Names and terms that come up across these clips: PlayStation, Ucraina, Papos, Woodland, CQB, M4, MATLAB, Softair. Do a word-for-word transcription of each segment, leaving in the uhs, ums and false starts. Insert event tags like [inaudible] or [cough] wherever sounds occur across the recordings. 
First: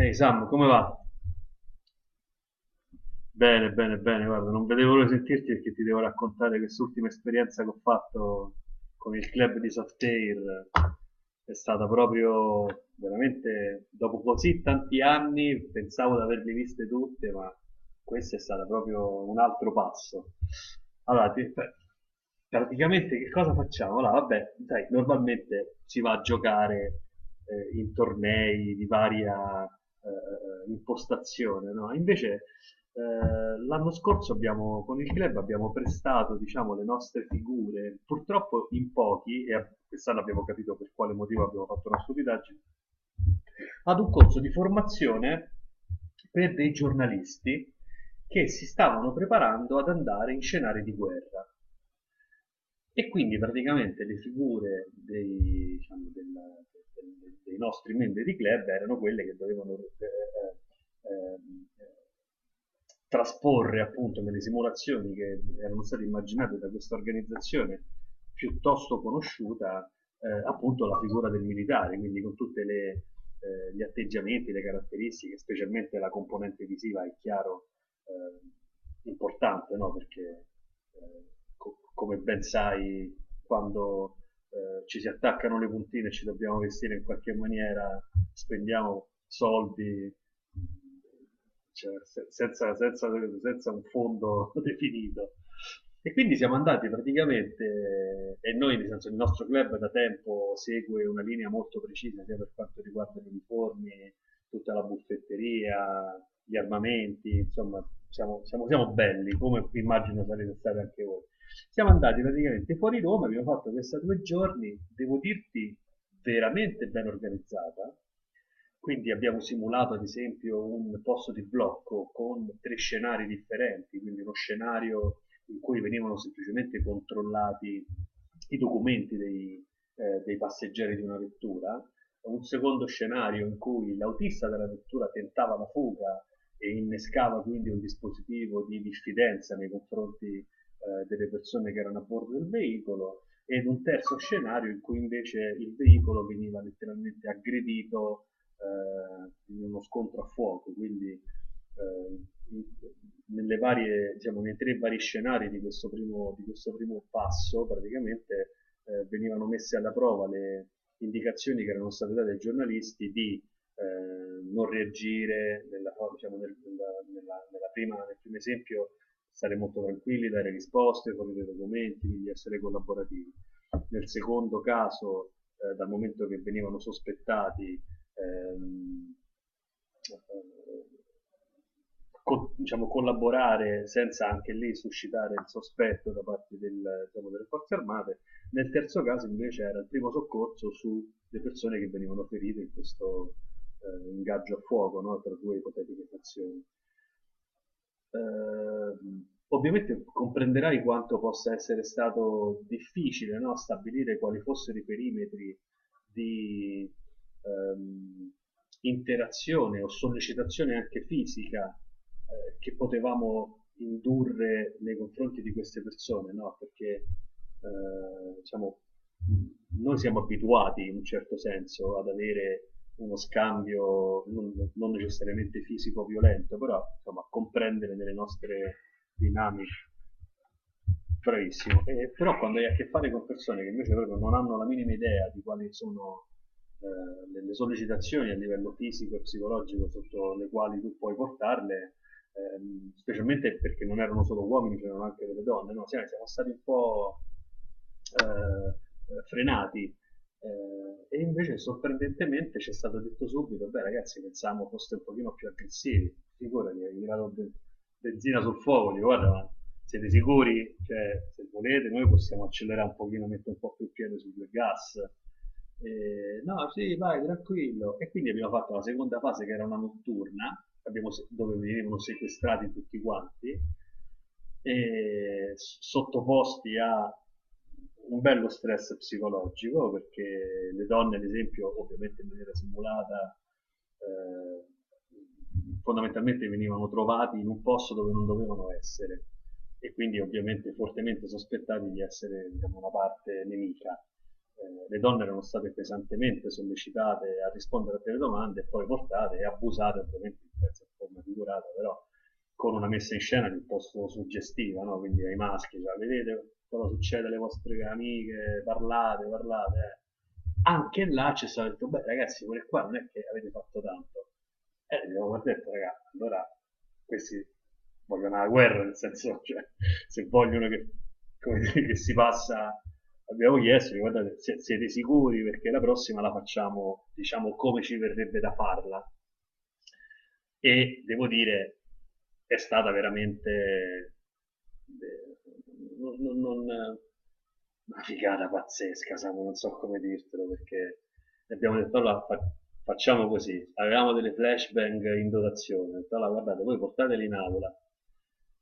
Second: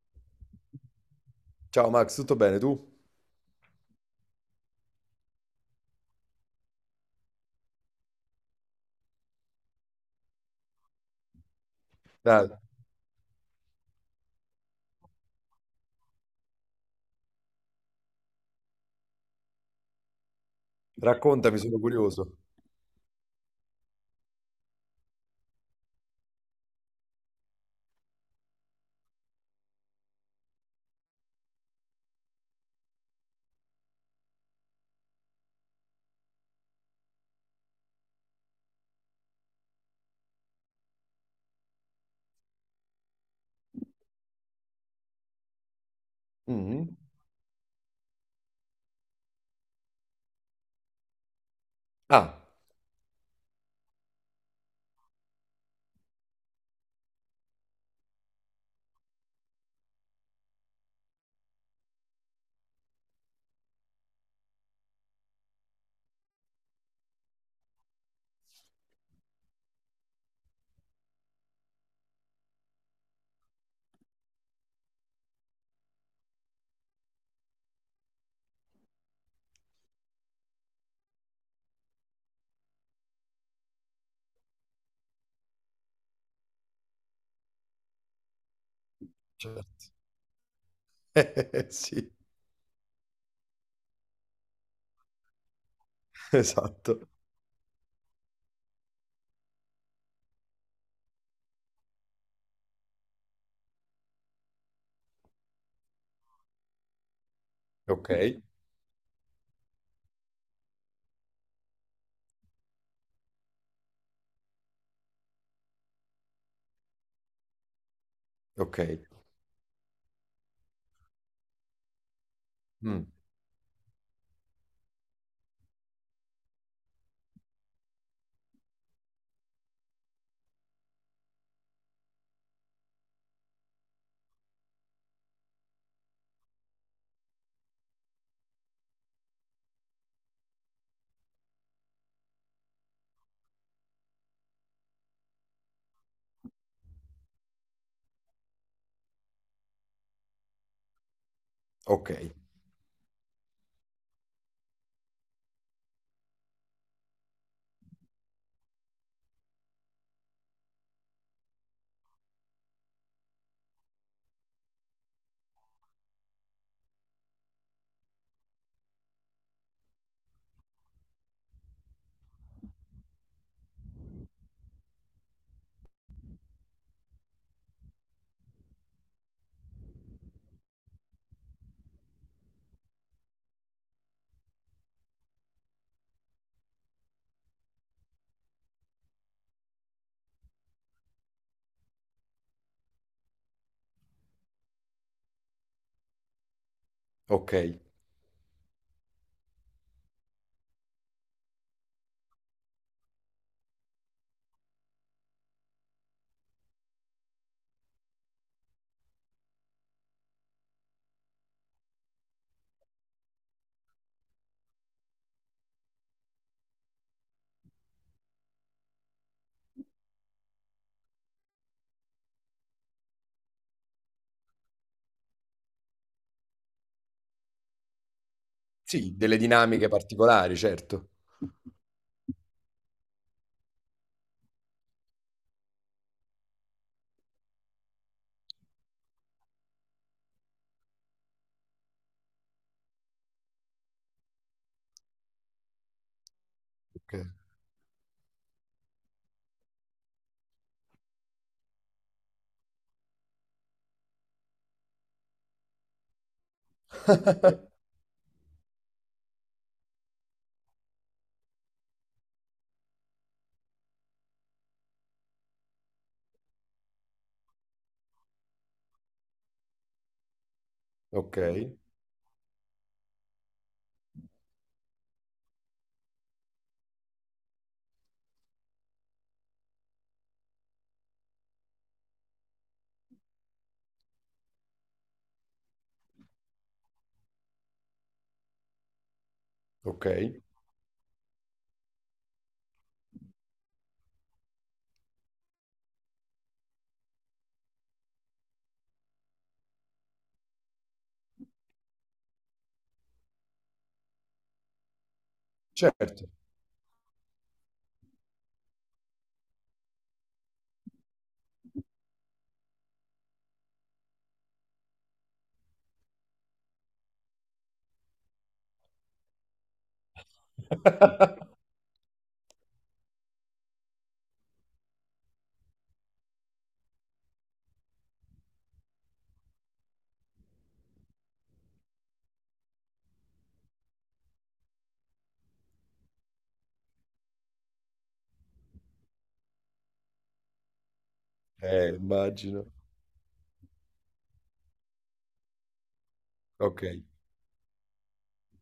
Ehi Sam, come va? Ciao Max, tutto bene tu? Bene, bene, bene, guarda, non vedevo l'ora di sentirti perché ti devo raccontare quest'ultima esperienza che ho fatto con il club di Softair. È stata Dai, proprio veramente dopo così tanti anni, pensavo di averle viste tutte, ma questo è stato proprio un altro passo. Allora, ti- raccontami, beh, sono curioso. praticamente che cosa facciamo? Allora, vabbè, sai, normalmente si va a giocare eh, in tornei di varia eh, impostazione, no? Invece eh, l'anno scorso abbiamo, con il club abbiamo prestato diciamo, le nostre figure, purtroppo in pochi, e a- quest'anno abbiamo capito per quale motivo abbiamo fatto una stupidaggine, ad un corso di formazione per dei Mhm. giornalisti che si stavano preparando ad andare in scenari di guerra. Ah, E quindi praticamente le figure dei, diciamo, del- del- dei nostri membri di club erano quelle che dovevano eh, ehm, trasporre appunto nelle simulazioni che erano state immaginate da questa organizzazione piuttosto conosciuta, eh, appunto la figura del militare, quindi con tutti eh, gli atteggiamenti, le caratteristiche, specialmente la componente visiva è chiaro eh, importante, no? Perché eh, co- come ben sai, quando eh, ci si attaccano le puntine e ci dobbiamo vestire in qualche maniera, spendiamo certo. soldi, [laughs] cioè, Sì, se- senza, senza- senza un fondo [laughs] definito. E quindi siamo andati esatto. praticamente, eh, e noi, nel senso, il nostro club da tempo segue una linea molto precisa sia per quanto riguarda gli uniformi, tutta la buffetteria, gli armamenti, insomma, Ok, siamo, siamo- siamo belli, come immagino sarete stati anche voi. Siamo andati praticamente fuori Roma, abbiamo fatto questa due giorni, devo dirti, veramente ben organizzata, ok, quindi abbiamo simulato ad esempio un posto di blocco con tre mm, scenari differenti, quindi uno scenario in cui venivano semplicemente controllati i documenti dei, eh, dei passeggeri di una vettura, un secondo scenario in cui l'autista della vettura tentava la fuga e innescava quindi un dispositivo di diffidenza nei confronti eh, delle persone che erano a bordo del veicolo, ed un terzo scenario in cui invece il veicolo veniva letteralmente aggredito eh, in uno scontro a fuoco, quindi ok, eh, in, nelle varie, diciamo, nei tre vari scenari di questo primo, di questo primo passo, praticamente eh, venivano messe alla prova le indicazioni che erano state date ai giornalisti di eh, non reagire, nella, diciamo, nel, nella, nella, nella prima, nel primo esempio stare molto tranquilli, dare risposte, fornire documenti, quindi essere collaborativi. Nel secondo caso, eh, dal momento che venivano sospettati, ehm, co- diciamo, collaborare senza anche lì suscitare il sospetto da parte del- diciamo, delle forze armate. Nel terzo caso invece era il primo soccorso sulle persone che venivano ferite in questo eh, ingaggio a fuoco, no, tra due ipotetiche fazioni. ok. Eh, Ovviamente comprenderai quanto possa essere stato difficile, no, stabilire quali fossero i perimetri di ehm, interazione o sollecitazione anche fisica eh, che potevamo indurre nei confronti di queste persone, no? Perché eh, diciamo, noi siamo abituati in un certo senso ad avere uno scambio non, non necessariamente fisico violento, però insomma, a comprendere nelle nostre Sì, delle dinamiche. dinamiche particolari, certo. Bravissimo. Eh, però quando hai a che fare con persone che invece proprio non hanno la minima idea di quali sono eh, le, le sollecitazioni a livello fisico e psicologico sotto le quali tu puoi portarle, ehm, specialmente perché non erano solo uomini, c'erano anche delle donne, no? Siamo, siamo stati un Ok, po' eh, frenati, eh, e invece sorprendentemente ci è stato detto subito: beh ragazzi, pensavamo foste un pochino più aggressivi. Figurati, hai tirato ben- [laughs] benzina sul fuoco, dico: guarda, ma siete sicuri? Cioè, se volete noi possiamo accelerare un pochino, mettere un po' più il piede sul gas. Eh, no, sì, vai, tranquillo. E quindi abbiamo fatto la seconda fase che era una notturna, abbiamo se- ok, dove venivano sequestrati tutti quanti, e s- sottoposti a un bello stress psicologico perché le donne, ad esempio, ovviamente in maniera simulata, eh, fondamentalmente venivano trovati in un posto dove non dovevano essere e ok, quindi ovviamente fortemente sospettati di essere, diciamo, una parte nemica. Eh, le donne erano state pesantemente sollecitate a rispondere a delle domande e poi portate e abusate ovviamente in forma figurata, però con una messa in scena piuttosto suggestiva, no? Quindi ai maschi, cioè, certo. vedete cosa succede alle vostre amiche, parlate, parlate. eh. Anche là ci stato detto: beh ragazzi, quelle qua non è che avete fatto tanto. E eh, abbiamo detto: ragazzi, allora questi vogliono la guerra, nel senso, cioè, se vogliono che, [laughs] come dire, che si passa, abbiamo chiesto: guardate, se- siete sicuri, perché la prossima la facciamo, diciamo, come ci verrebbe da farla. E devo dire, è stata veramente... eh, non- non- non- una figata pazzesca, Samu, non so come dirtelo. Perché abbiamo Eh, detto: allora fa- immagino. facciamo così, avevamo delle flashbang in dotazione, ho detto: allora guardate, voi Ok, portateli in aula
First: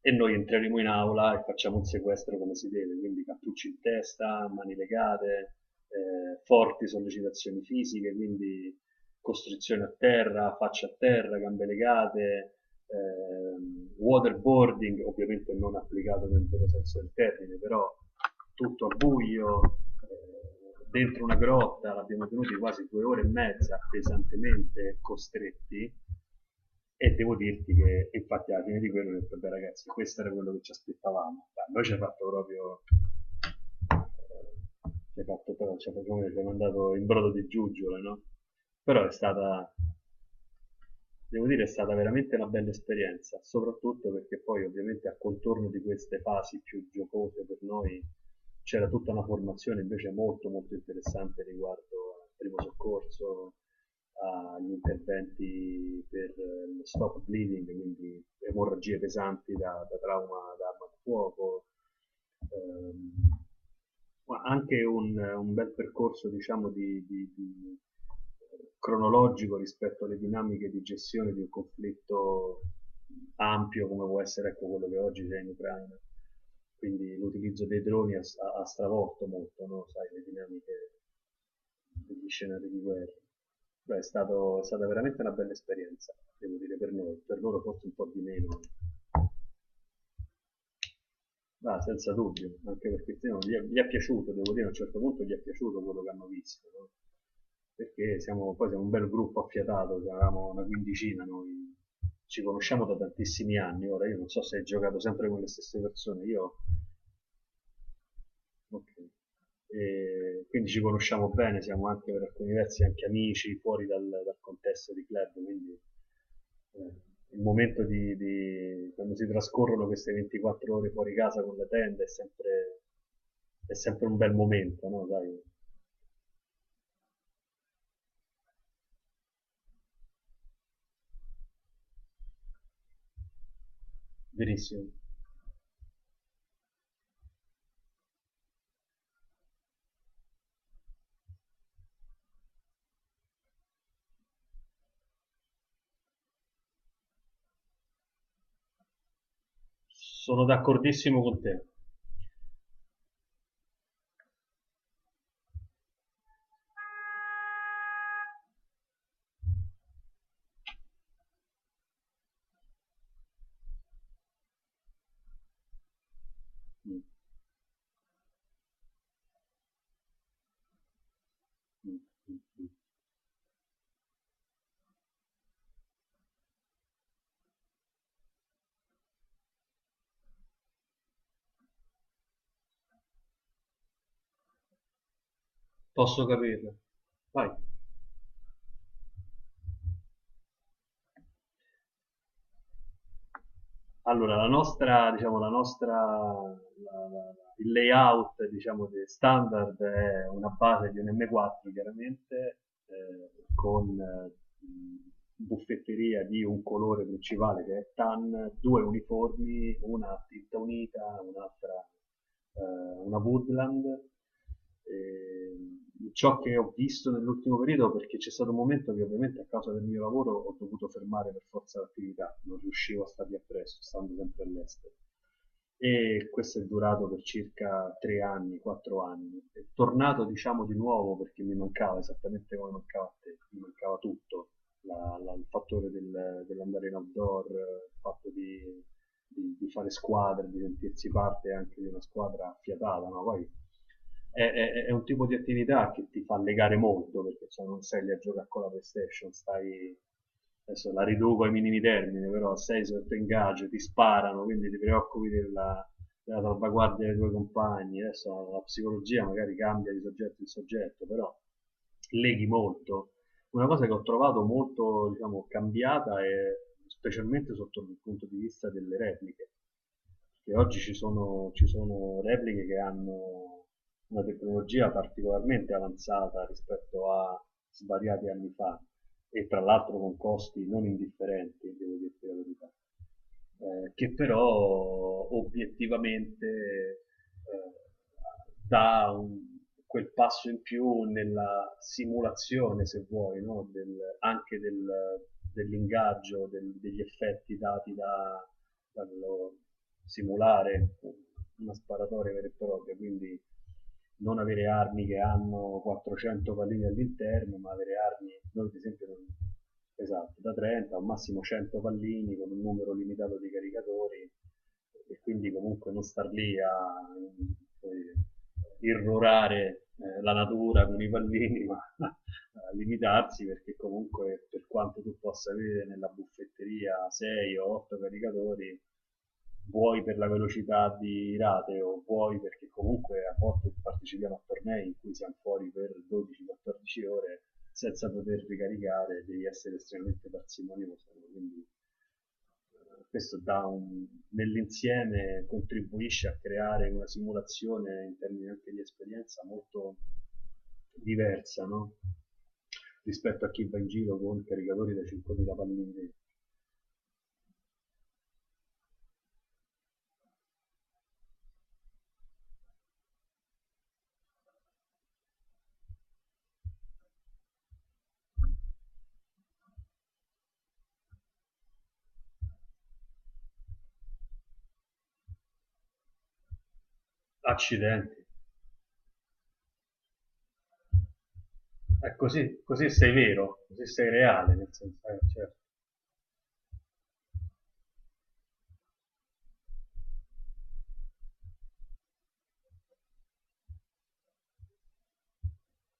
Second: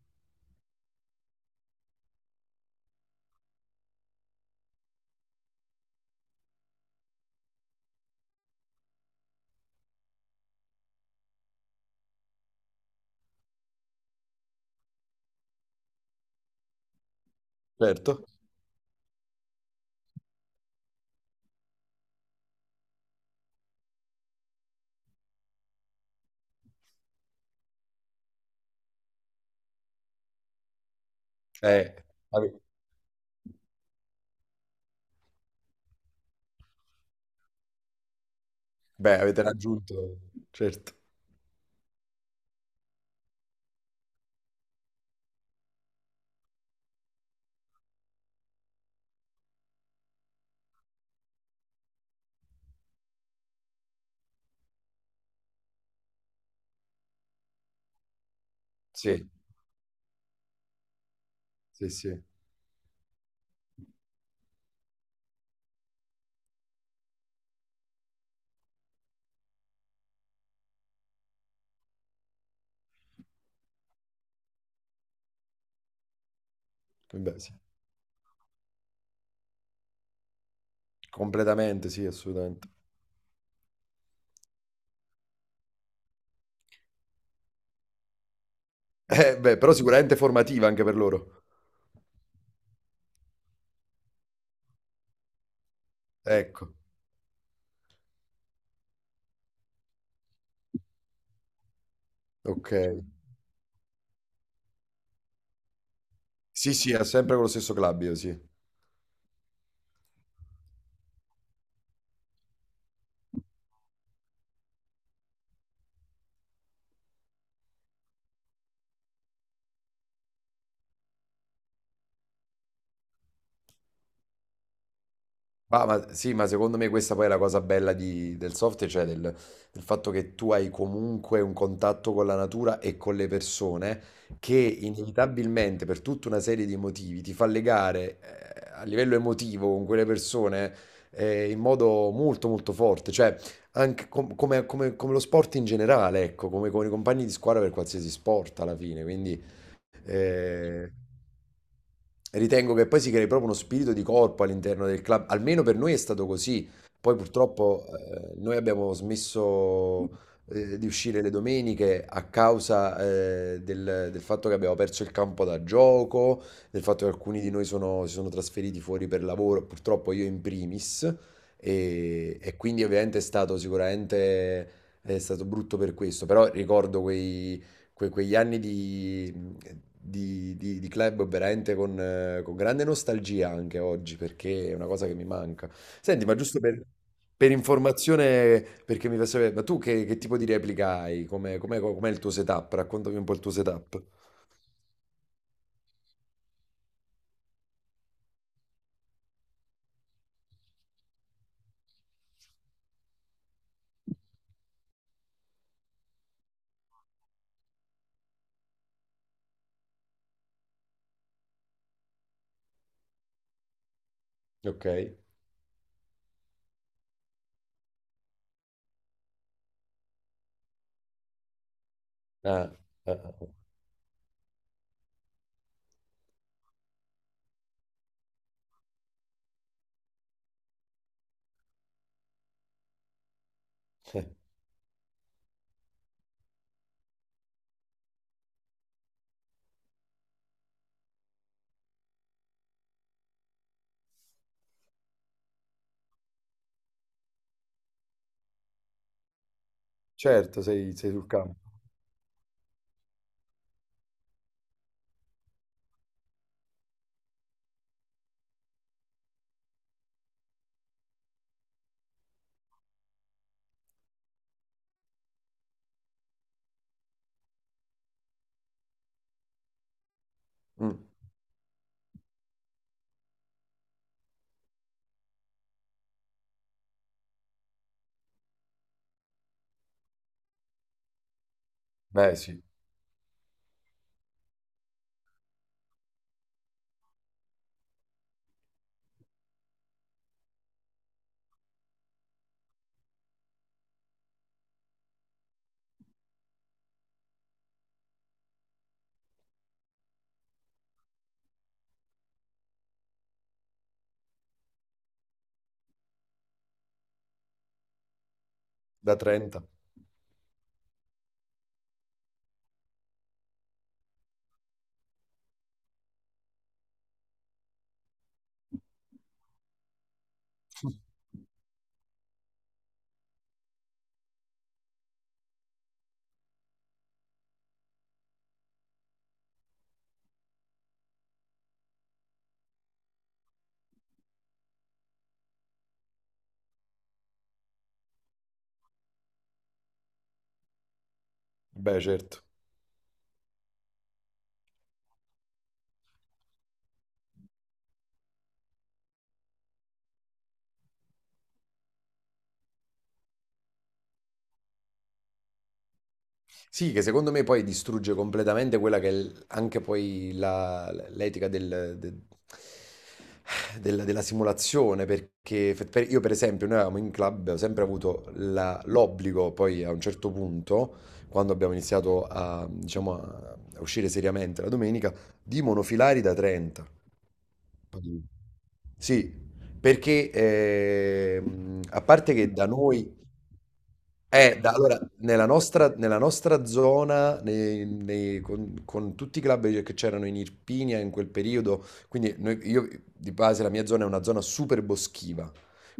e noi entreremo in aula e facciamo un sequestro come si deve, quindi cappucci in testa, mani legate, eh, forti sollecitazioni fisiche, quindi costrizione a terra, faccia a terra, gambe legate, eh, waterboarding, ovviamente non applicato nel vero senso del termine, però certo. tutto a buio, eh, dentro una grotta, l'abbiamo tenuti quasi due ore e mezza pesantemente costretti, e devo dirti che infatti alla fine di quello ho detto: beh ragazzi, questo era quello che ci aspettavamo. Beh, noi ci Eh, ha fatto ave- proprio eh, ci ha fatto proprio ci ha fatto come ci ha mandato in brodo di giuggiole, no? Però è beh, avete stata... raggiunto, certo. Devo dire è stata veramente una bella esperienza, soprattutto perché poi ovviamente a contorno di queste fasi più giocose per noi c'era tutta una formazione invece molto molto interessante riguardo al primo soccorso, agli interventi per eh, lo stop bleeding, quindi emorragie Sì, pesanti da, da trauma da arma da fuoco, sì, sì. ehm, ma anche un, un bel percorso, diciamo, di- di- di- cronologico rispetto alle dinamiche di gestione di un conflitto ampio come può essere, ecco, quello che oggi c'è in Ucraina. Quindi Beh, sì. l'utilizzo dei droni ha, ha stravolto molto, no? Sai, le dinamiche Completamente, sì, degli assolutamente. scenari di guerra. Beh, è, stato- è stata veramente una bella esperienza, devo dire, per noi, per loro forse un po' di meno, Eh, beh, però sicuramente formativa anche per loro. ma ah, senza dubbio, anche perché sì, no, gli, è, gli è piaciuto, devo dire a un certo punto gli è piaciuto quello che hanno visto, Ecco, no? Perché siamo, poi siamo un bel gruppo affiatato, eravamo una quindicina noi, ci ok. conosciamo da tantissimi anni, ora io non so se hai giocato sempre con le stesse persone, io... Sì, sì, è sempre con lo stesso club, io sì. Okay. E quindi ci conosciamo bene, siamo anche per alcuni versi anche amici fuori dal, dal contesto di club, quindi eh, il momento di, di- quando si trascorrono queste ventiquattro ore fuori casa con la tenda è sempre, è sempre un bel momento, no? Dai, Ah, ma sì, ma secondo me questa poi è la cosa bella di- del software, cioè del, del fatto che tu hai comunque un contatto con la natura e con le persone che verissimo. inevitabilmente per tutta una serie di motivi ti fa legare eh, a livello emotivo con quelle persone eh, in modo molto molto forte, cioè anche com- come, come- come lo sport in generale, ecco, come con i compagni di squadra per qualsiasi sport alla fine, quindi... Sono Eh, d'accordissimo con te. Ritengo che poi si crei proprio uno spirito di corpo all'interno del club, almeno per noi è stato così. Poi purtroppo eh, noi abbiamo smesso eh, di uscire le domeniche a causa eh, del, del fatto che abbiamo perso il campo da gioco, del Mm, fatto che alcuni di noi sono- si sono trasferiti fuori per lavoro, purtroppo io in primis, mm, mm, e, e mm. quindi ovviamente è stato sicuramente è stato brutto per questo, però ricordo quei que- quegli anni di, di- di- di club veramente con, eh, con grande nostalgia anche oggi, perché è una cosa che mi manca. Senti, Posso ma giusto capirlo. per, Vai. per informazione, perché mi fa sapere, ma tu che, che tipo di replica hai? Com'è, com'è- com'è il tuo setup? Raccontami un po' il tuo setup. Allora, la nostra, diciamo, la nostra, la- la- il layout, diciamo, de- standard è una base di un M quattro, chiaramente, eh, con eh, buffetteria di un colore principale che è tan, due uniformi, una a tinta unita, un'altra eh, una Woodland. Ok. E ciò che ho visto nell'ultimo periodo, perché c'è stato un momento che ovviamente a causa del mio lavoro ho dovuto fermare per forza l'attività, non Ah, riuscivo a ah, stargli ah. appresso, stando sempre all'estero. E questo è durato per circa tre anni, quattro anni. È tornato, diciamo, di nuovo perché mi mancava esattamente come mancava a te, mi mancava tutto, [laughs] la, la, il fattore del, dell'andare in outdoor, il fatto di di, di fare squadra, di sentirsi parte anche di una squadra affiatata, no? Poi è, è- è un tipo di attività che ti fa legare molto, perché cioè, non sei lì a giocare con la PlayStation, stai... Certo, Adesso sei, la sei sul riduco ai campo. minimi termini, però sei sotto ingaggio, ti sparano, quindi ti preoccupi della, della salvaguardia dei tuoi compagni. Adesso la, la psicologia magari cambia di soggetto in soggetto, però leghi molto. Una cosa che ho trovato molto, diciamo, cambiata è specialmente sotto il punto di vista delle repliche, perché oggi ci Mm, sono, ci sono repliche che hanno una tecnologia particolarmente avanzata rispetto a svariati anni fa, e tra l'altro con costi non indifferenti, devo dire la beh, sì, verità, eh, che però obiettivamente eh, dà un- quel passo in più nella simulazione, se vuoi, no? Del- anche del- dell'ingaggio, del- degli effetti dati da, dallo simulare una sparatoria vera e propria, quindi non avere armi che hanno quattrocento pallini all'interno, ma avere armi, noi ad esempio, da non, trenta. esatto, da trenta al massimo cento pallini con un numero limitato di caricatori, e quindi comunque non star lì a, come dire, irrorare eh, la natura con i pallini, ma [laughs] a limitarsi, perché comunque per quanto tu possa avere nella buffetteria sei o otto caricatori, vuoi per la velocità di rate o vuoi perché comunque a volte partecipiamo a tornei in cui siamo fuori per dodici a quattordici ore senza poter ricaricare, devi essere estremamente parsimonioso, quindi Beh, certo. eh, questo dà un... nell'insieme contribuisce a creare una simulazione in termini anche di esperienza molto diversa, no? Rispetto a chi va in giro con caricatori da cinquemila pallini. Sì, che secondo me poi distrugge completamente quella che è l- anche poi la- l'etica del- de- della della simulazione, perché fe- per- io per esempio, noi avevamo in club, abbiamo sempre avuto la- l'obbligo, poi a un certo punto, quando abbiamo iniziato a, diciamo, a a uscire seriamente la domenica, di monofilari da trenta. Accidenti. Sì, perché ehm, a Eh, parte che Così, da così sei noi vero, così sei reale, eh, nel da- allora, senso, eh, nella nostra, nella nostra zona, nei- nei- con, con tutti i club che c'erano in Irpinia in quel periodo, quindi noi- io di base la mia zona è una zona super boschiva,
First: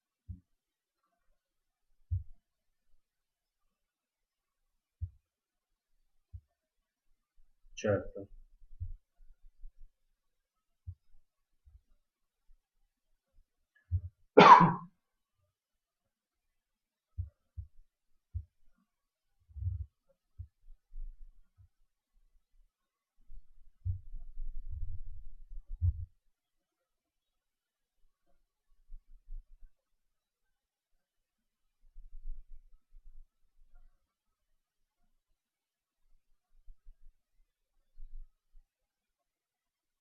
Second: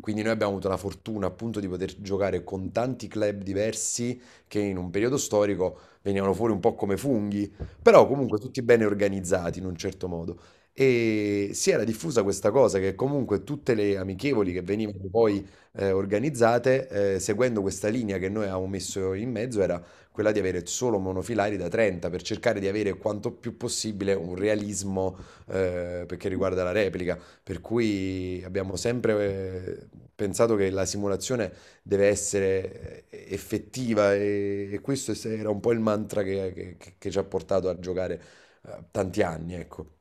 quindi noi abbiamo avuto la fortuna appunto di poter giocare con tanti club diversi che in un periodo storico venivano fuori un po' come funghi, però certo. Certo. comunque tutti bene organizzati in un certo modo. E si era diffusa questa cosa che comunque tutte le amichevoli che venivano poi eh, organizzate, eh, seguendo questa linea che noi avevamo messo in mezzo, era quella di avere solo monofilari da trenta per cercare di avere quanto più possibile un realismo eh, perché riguarda la replica. Per cui abbiamo sempre eh, pensato che la simulazione deve essere eh, effettiva e, e questo è- era un po' il mantra che, che- che- che ci ha portato a giocare eh, tanti anni, ecco.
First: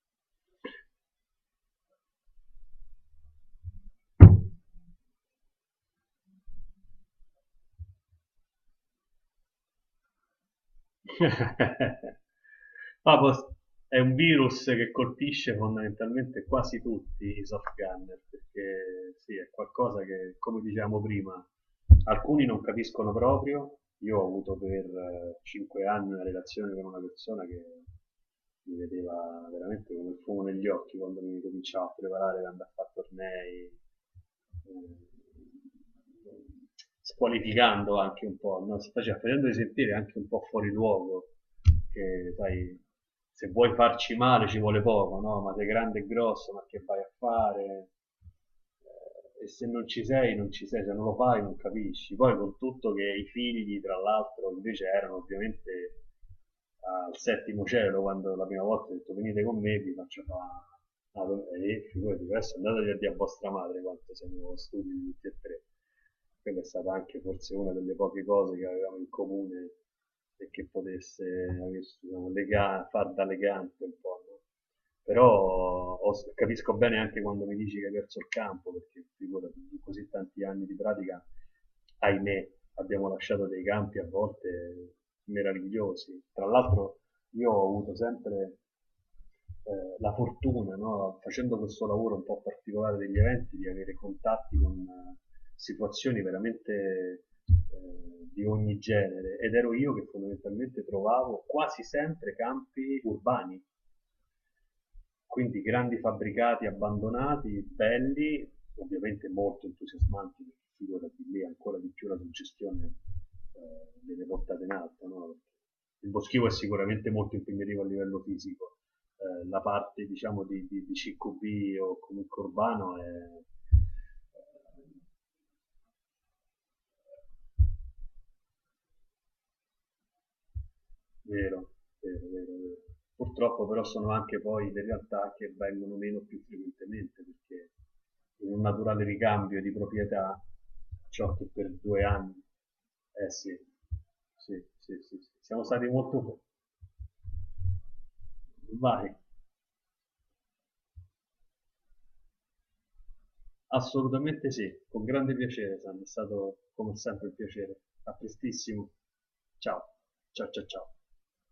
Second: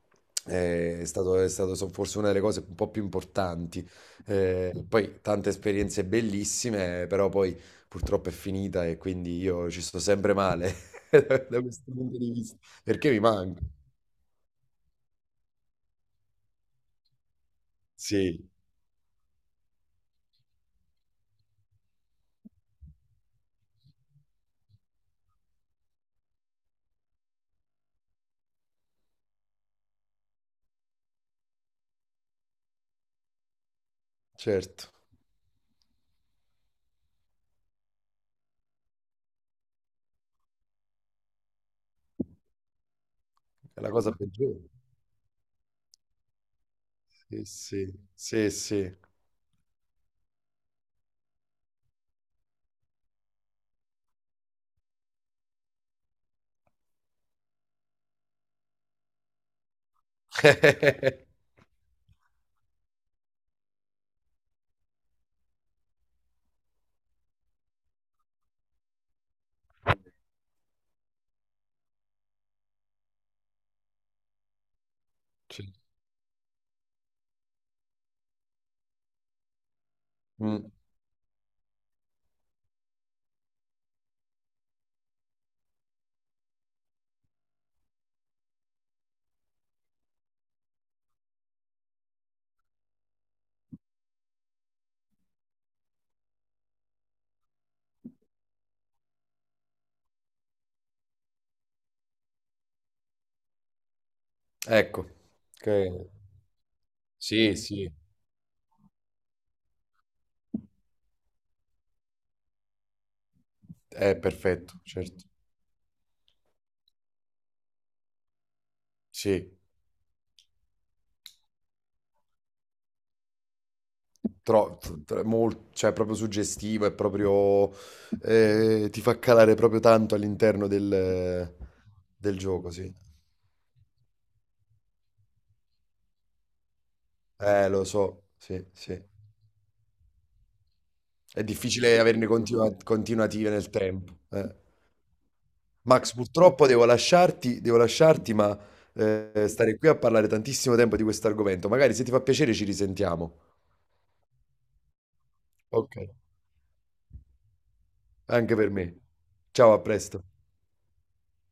Eh, è stato, è stato so- forse una delle cose un po' più importanti. Eh, poi tante esperienze bellissime, però poi purtroppo è finita e quindi io ci sto sempre male [laughs] da questo punto [laughs] di vista, perché mi Papos manca. è un virus che colpisce fondamentalmente quasi tutti i soft gunner, Sì, perché sì, è qualcosa che, come dicevamo prima, alcuni non capiscono proprio. Io ho avuto per cinque anni una relazione con una persona che mi vedeva veramente come il fumo negli occhi quando mi cominciavo a preparare per andare a fare tornei. certo, Eh, Squalificando anche un po', no? Si faceva, facendo sentire anche un po' fuori luogo, che sai, se vuoi è la cosa farci male ci peggiore. vuole poco, no? Ma sei grande e grosso, ma che vai a Sì, fare? sì, sì, sì. Eh, E se non ci sei, non ci sei, se non lo fai non capisci. Poi con tutto che i figli, tra l'altro, invece erano ovviamente al settimo cielo quando la prima volta ho detto: venite con me vi faccio fare [laughs] una domanda, e figurati adesso andatevi a dire a vostra madre quanto siamo stupidi tutti e tre. Quella è stata anche forse una delle poche cose che avevamo in comune e che potesse, diciamo, lega- far da legante un po', no? Però Sì. ho- capisco bene anche quando mi dici che hai perso il campo, perché figurati, in così tanti anni Mm, di pratica, ahimè, abbiamo lasciato dei campi a volte meravigliosi. Tra l'altro io ho avuto sempre eh, la fortuna, no, facendo questo lavoro un po' particolare degli eventi, di avere contatti con eh, situazioni veramente eh, di ogni genere, ed ero io che fondamentalmente trovavo quasi sempre campi urbani, ecco, quindi grandi che- fabbricati sì, abbandonati, sì, belli, ovviamente molto entusiasmanti, perché figurati lì ancora di più la suggestione eh, è viene portata in perfetto, alto, certo. no? Il boschivo è sicuramente molto impegnativo a livello fisico, eh, Sì. la parte diciamo di, di, di C Q B o comunque urbano è, tro- eh... tro- mol- cioè, è proprio suggestivo, è proprio, eh, ti fa calare proprio tanto all'interno del, Vero, vero, del vero, gioco, vero. sì. Purtroppo però sono anche poi le realtà che vengono meno più frequentemente, Eh, perché lo so, in un sì, sì. naturale ricambio di proprietà ciò È che per difficile due averne anni, continua- eh continuative sì, nel tempo. sì, Eh. sì, sì, sì. Siamo stati Max, molto... purtroppo devo lasciarti, devo lasciarti, ma Vai, eh, stare qui a parlare tantissimo tempo di questo argomento. Magari se ti fa piacere ci risentiamo. assolutamente sì, con grande piacere, Ok. Sam, è stato come sempre un piacere. A Anche per prestissimo. me. Ciao, a Ciao, presto. ciao, ciao, ciao.